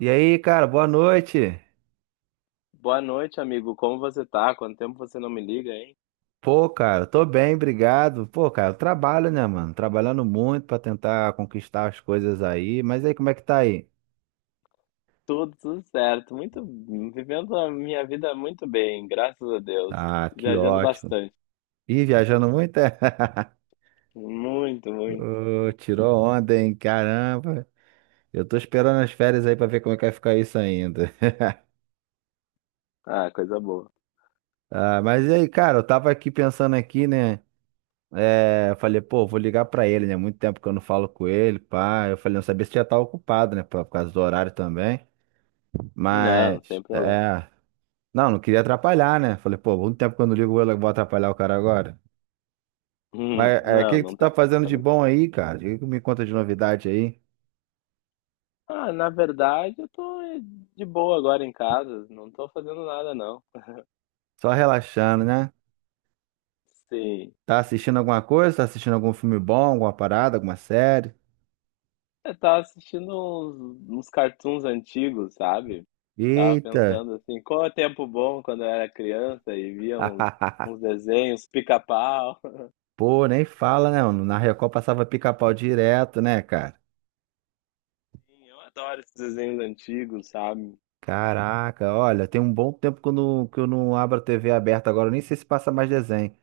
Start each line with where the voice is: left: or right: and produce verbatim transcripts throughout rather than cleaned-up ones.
right: E aí, cara, boa noite.
left: Boa noite, amigo. Como você tá? Quanto tempo você não me liga, hein?
right: Pô, cara, tô bem, obrigado. Pô, cara, eu trabalho, né, mano? Trabalhando muito pra tentar conquistar as coisas aí. Mas aí, como é que tá aí?
left: Tudo, tudo certo. Muito, vivendo a minha vida muito bem, graças a Deus.
right: Ah, que
left: Viajando
right: ótimo.
left: bastante.
right: Ih, viajando muito, é?
left: Muito, muito.
right: Ô, tirou onda, hein? Caramba. Eu tô esperando as férias aí pra ver como é que vai ficar isso ainda.
left: Ah, coisa boa.
right: Ah, mas e aí, cara, eu tava aqui pensando aqui, né? É, eu falei, pô, vou ligar pra ele, né? Muito tempo que eu não falo com ele, pá. Eu falei, não sabia se já tava ocupado, né? Por por causa do horário também.
left: Não,
right: Mas,
left: sem problema.
right: é. Não, não queria atrapalhar, né? Falei, pô, muito tempo que eu não ligo, eu vou atrapalhar o cara agora.
left: Hum.
right: Mas é, o
left: Não,
right: que que tu
left: não tá
right: tá fazendo de
left: preocupado, não.
right: bom aí, cara? O que que me conta de novidade aí?
left: Ah, na verdade, eu tô eh, de boa agora em casa. Não tô fazendo nada, não.
right: Só relaxando, né?
left: Sim.
right: Tá assistindo alguma coisa? Tá assistindo algum filme bom, alguma parada, alguma série?
left: É, eu tava assistindo uns, uns cartoons antigos, sabe? Tava
right: Eita!
left: pensando assim, qual é o tempo bom quando eu era criança e via uns, uns desenhos, pica-pau.
right: Pô, nem fala, né? Mano? Na Record passava pica-pau direto, né, cara?
left: Sim, eu adoro esses desenhos antigos, sabe?
right: Caraca, olha, tem um bom tempo que eu não, que eu não abro a T V aberta agora, eu nem sei se passa mais desenho.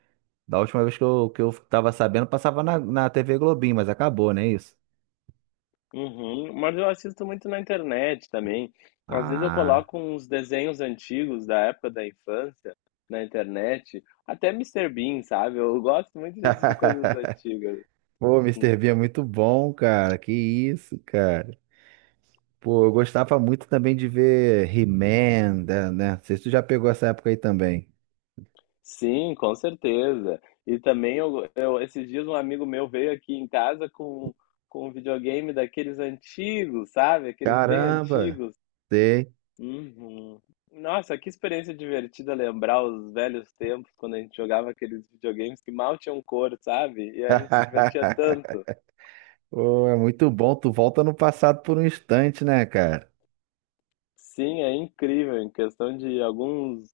right: Da última vez que eu, que eu tava sabendo, passava na, na T V Globinho, mas acabou, não é isso?
left: Uhum. Mas eu assisto muito na internet também. Às vezes eu
right: Ah.
left: coloco uns desenhos antigos da época da infância na internet. Até Mister Bean, sabe? Eu gosto muito de assistir coisas antigas.
right: Pô, Mister Bean é muito bom, cara. Que isso, cara. Pô, eu gostava muito também de ver He-Man, né? né? Não sei se tu já pegou essa época aí também.
left: Sim, com certeza. E também eu, eu esses dias um amigo meu veio aqui em casa com, com um videogame daqueles antigos, sabe? Aqueles bem
right: Caramba!
left: antigos.
right: Sei.
left: Uhum. Nossa, que experiência divertida lembrar os velhos tempos quando a gente jogava aqueles videogames que mal tinham cor, sabe? E a gente se divertia tanto.
right: Pô, é muito bom. Tu volta no passado por um instante, né, cara?
left: Sim, é incrível. Em questão de alguns,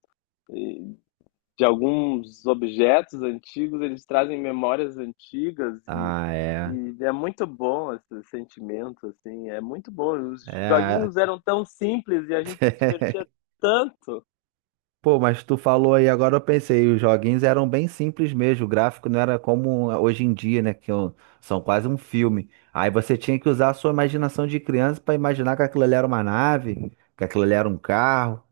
left: de alguns objetos antigos, eles trazem memórias antigas e,
right: Ah, é.
left: e é muito bom esse sentimento, assim, é muito bom. Os
right: É.
left: joguinhos eram tão simples e a gente se divertia tanto.
right: Pô, mas tu falou aí, agora eu pensei, os joguinhos eram bem simples mesmo, o gráfico não era como hoje em dia, né, que é um- são quase um filme. Aí você tinha que usar a sua imaginação de criança pra imaginar que aquilo ali era uma nave, que aquilo ali era um carro.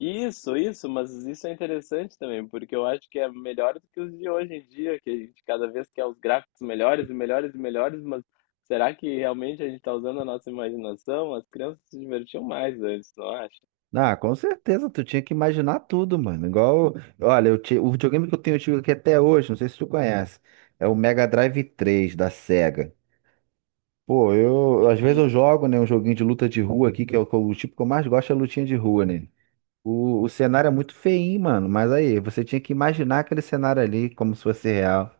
left: Isso, isso, mas isso é interessante também, porque eu acho que é melhor do que os de hoje em dia, que a gente cada vez quer os gráficos melhores e melhores e melhores, mas será que realmente a gente está usando a nossa imaginação? As crianças se divertiam mais antes, não acha?
right: Ah, com certeza, tu tinha que imaginar tudo, mano. Igual, olha, eu ti- o videogame que eu tenho eu aqui até hoje, não sei se tu conhece, é o Mega Drive três da Sega. Pô, eu, às vezes eu
left: Hum.
right: jogo, né, um joguinho de luta de rua aqui, que é o, que eu- o tipo que eu mais gosto é lutinha de rua, né? O, o cenário é muito feinho, mano. Mas aí, você tinha que imaginar aquele cenário ali como se fosse real.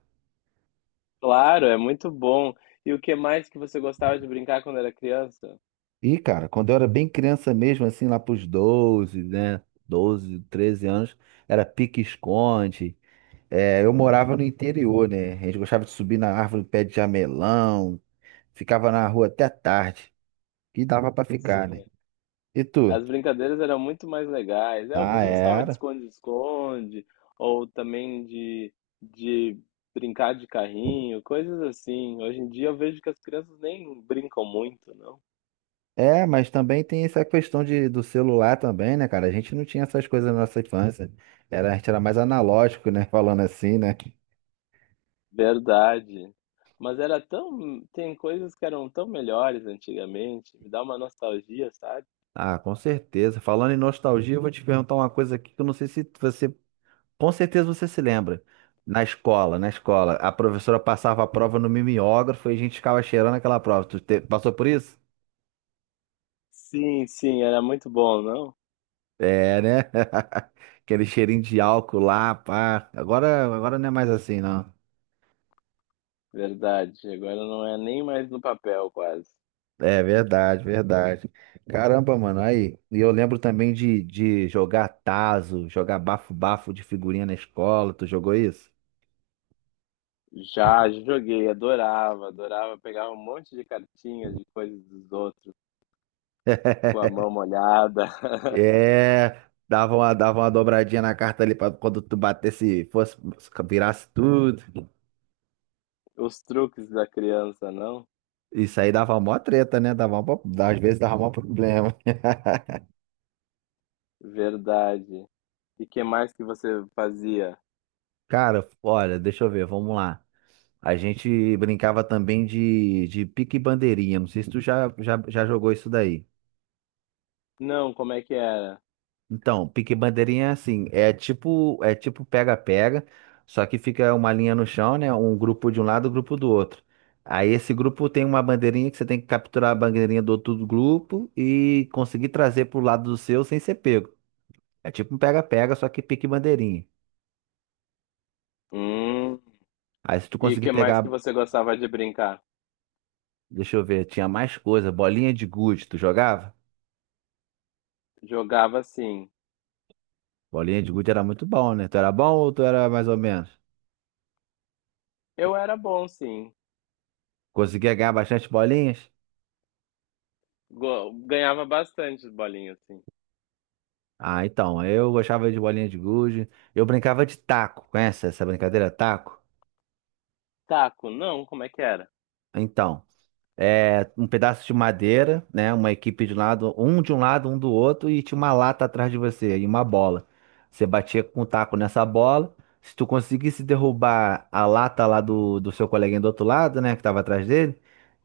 left: Claro, é muito bom. E o que mais que você gostava de brincar quando era criança?
right: E, cara, quando eu era bem criança mesmo, assim, lá pros doze né? Doze treze anos, era pique-esconde. É, eu morava no interior, né? A gente gostava de subir na árvore do pé de jamelão. Ficava na rua até tarde. E dava pra
left: Sim,
right: ficar, né? E tu?
left: as brincadeiras eram muito mais legais. É, eu
right: Ah,
left: gostava de
right: era.
left: esconde-esconde, ou também de, de brincar de carrinho, coisas assim. Hoje em dia eu vejo que as crianças nem brincam muito, não?
right: É, mas também tem essa questão de, do celular também, né, cara? A gente não tinha essas coisas na nossa infância. Era, a gente era mais analógico, né? Falando assim, né?
left: Verdade. Mas era tão. Tem coisas que eram tão melhores antigamente. Me dá uma nostalgia, sabe?
right: Ah, com certeza. Falando em nostalgia, eu vou te perguntar uma coisa aqui que eu não sei se você, com certeza você se lembra. Na escola, na escola, a professora passava a prova no mimeógrafo e a gente ficava cheirando aquela prova. Tu te- passou por isso?
left: Sim, sim, era muito bom, não?
right: É, né? Aquele cheirinho de álcool lá, pá. Agora, agora não é mais assim, não.
left: Verdade. Agora não é nem mais no papel, quase.
right: É verdade, verdade. Caramba, mano, aí. E eu lembro também de, de jogar tazo, jogar bafo-bafo de figurinha na escola. Tu jogou isso?
left: Já joguei, adorava, adorava. Pegava um monte de cartinhas de coisas dos outros, com a mão molhada.
right: É, dava uma, dava uma dobradinha na carta ali pra quando tu batesse, fosse, virasse tudo.
left: Os truques da criança, não?
right: Isso aí dava mó treta, né? Dava mó, às vezes dava mó problema.
left: Verdade. E que mais que você fazia?
right: Cara, olha, deixa eu ver, vamos lá. A gente brincava também de, de pique e bandeirinha. Não sei se tu já, já, já jogou isso daí.
left: Não, como é que era?
right: Então, pique bandeirinha é assim, é tipo, é tipo pega-pega, só que fica uma linha no chão, né? Um grupo de um lado, um grupo do outro. Aí esse grupo tem uma bandeirinha que você tem que capturar a bandeirinha do outro grupo e conseguir trazer pro lado do seu sem ser pego. É tipo um pega-pega, só que pique bandeirinha.
left: Hum.
right: Aí se tu
left: E
right: conseguir
left: que mais que
right: pegar,
left: você gostava de brincar?
right: deixa eu ver, tinha mais coisa, bolinha de gude, tu jogava?
left: Jogava sim.
right: Bolinha de gude era muito bom, né? Tu era bom ou tu era mais ou menos?
left: Eu era bom, sim.
right: Conseguia ganhar bastante bolinhas?
left: Go- Ganhava bastante bolinhas, sim.
right: Ah, então, eu gostava de bolinha de gude. Eu brincava de taco, conhece essa brincadeira taco?
left: Taco, não, como é que era?
right: Então, é um pedaço de madeira, né? Uma equipe de um lado, um de um lado, um do outro, e tinha uma lata atrás de você e uma bola. Você batia com o taco nessa bola. Se tu conseguisse derrubar a lata lá do, do seu coleguinha do outro lado, né, que tava atrás dele,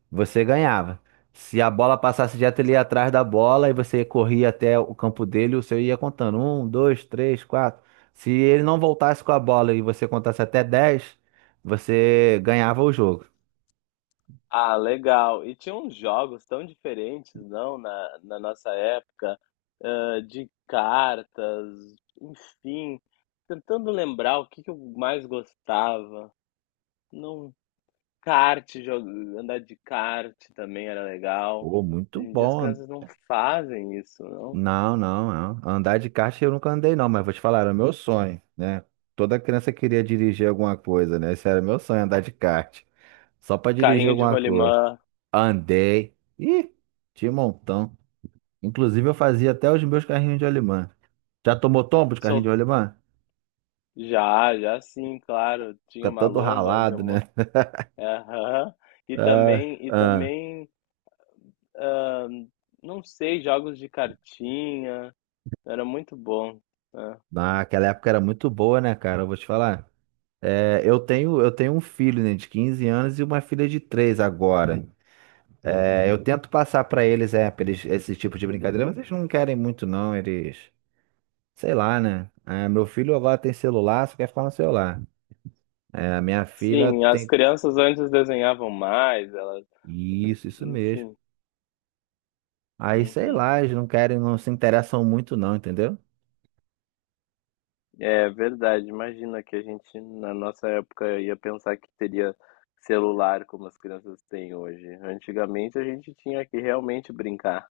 right: você ganhava. Se a bola passasse direto, ele ia atrás da bola e você corria até o campo dele, o seu ia contando. Um, dois, três, quatro. Se ele não voltasse com a bola e você contasse até dez, você ganhava o jogo.
left: Ah, legal. E tinha uns jogos tão diferentes, não, na, na nossa época, ah, de cartas, enfim. Tentando lembrar o que que eu mais gostava. Não, kart, jo- andar de kart também era legal.
right: Pô, muito
left: Hoje em dia as
right: bom.
left: crianças não fazem isso, não.
right: Não, não, não. Andar de kart eu nunca andei, não, mas vou te falar, era meu sonho, né? Toda criança queria dirigir alguma coisa, né? Esse era meu sonho, andar de kart. Só pra dirigir
left: Carrinho de
right: alguma coisa.
left: rolimã,
right: Andei. Ih, de montão. Inclusive, eu fazia até os meus carrinhos de rolimã. Já tomou tombo de carrinho de
left: sol...
right: rolimã?
left: já, já sim, claro.
right: Fica
left: Tinha uma
right: todo
left: lomba onde eu...
right: ralado, né?
left: mo- Aham. E
right: Ah,
left: também, e
right: ah.
left: também ah, não sei, jogos de cartinha, era muito bom, né?
right: Naquela época era muito boa, né, cara? Eu vou te falar. É, eu tenho, eu tenho um filho, né, de quinze anos e uma filha de três agora. É, eu tento passar pra eles, é, pra eles esse tipo de brincadeira, mas eles não querem muito, não. Eles, sei lá, né? Ah, meu filho agora tem celular, só quer ficar no celular. É, a minha filha
left: Sim, as
right: tem.
left: crianças antes desenhavam mais, elas,
right: Isso, isso mesmo.
left: enfim,
right: Aí, sei
left: uhum.
right: lá, eles não querem, não se interessam muito não, entendeu?
left: É verdade, imagina que a gente, na nossa época, ia pensar que teria celular como as crianças têm hoje. Antigamente a gente tinha que realmente brincar.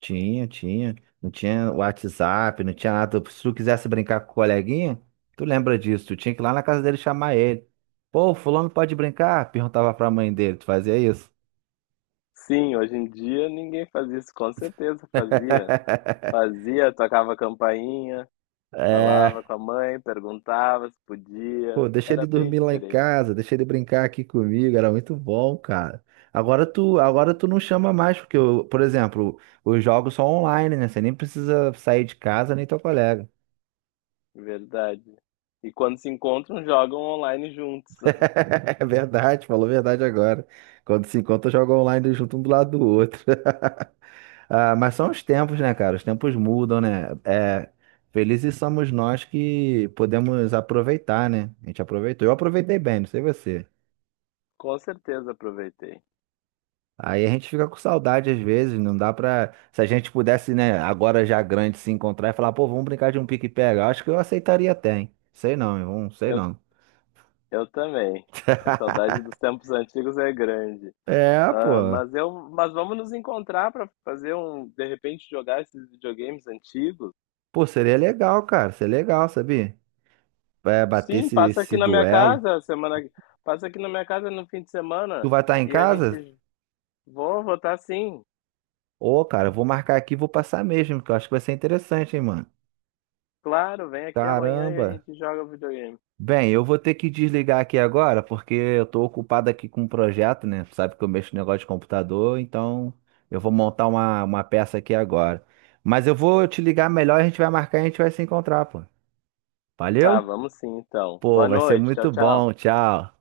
right: Tinha, tinha. Não tinha WhatsApp, não tinha nada. Se tu quisesse brincar com o coleguinha, tu lembra disso, tu tinha que ir lá na casa dele chamar ele. Pô, fulano pode brincar? Perguntava pra mãe dele, tu fazia isso?
left: Sim, hoje em dia ninguém faz isso, com certeza fazia. Fazia, tocava campainha. Falava
right: É,
left: com a mãe, perguntava se
right: pô,
left: podia.
right: deixa ele
left: Era bem
right: dormir lá em
left: diferente,
right: casa, deixa ele brincar aqui comigo, era muito bom, cara. Agora tu, agora tu não chama mais, porque, eu, por exemplo, os jogos são online, né? Você nem precisa sair de casa, nem teu colega.
left: verdade. E quando se encontram, jogam online juntos.
right: É verdade, falou a verdade agora. Quando se encontra, joga online junto um do lado do outro. Ah, mas são os tempos, né, cara? Os tempos mudam, né? É, felizes somos nós que podemos aproveitar, né? A gente aproveitou. Eu aproveitei bem, não sei você.
left: Com certeza aproveitei.
right: Aí a gente fica com saudade às vezes, não dá pra. Se a gente pudesse, né, agora já grande, se encontrar e falar, pô, vamos brincar de um pique-pega. Acho que eu aceitaria até, hein? Sei não, irmão, sei
left: Eu,
right: não.
left: eu também. A saudade dos tempos antigos é grande.
right: É, pô.
left: Ah, mas eu, mas vamos nos encontrar para fazer um, de repente jogar esses videogames antigos.
right: Pô, seria legal, cara. Seria legal, sabia? Vai bater
left: Sim,
right: esse,
left: passa aqui
right: esse
left: na minha
right: duelo.
left: casa semana, passa aqui na minha casa no fim de
right: Tu
left: semana
right: vai estar em
left: e a
right: casa?
left: gente vou votar sim.
right: Ô, cara, eu vou marcar aqui e vou passar mesmo, que eu acho que vai ser interessante, hein, mano.
left: Claro, vem aqui amanhã e a
right: Caramba.
left: gente joga videogame.
right: Bem, eu vou ter que desligar aqui agora, porque eu tô ocupado aqui com um projeto, né? Sabe que eu mexo no negócio de computador, então eu vou montar uma, uma peça aqui agora. Mas eu vou te ligar melhor, a gente vai marcar e a gente vai se encontrar, pô.
left: Tá,
right: Valeu?
left: vamos sim então.
right: Pô,
left: Boa
right: vai ser
left: noite, tchau,
right: muito
left: tchau.
right: bom. Tchau.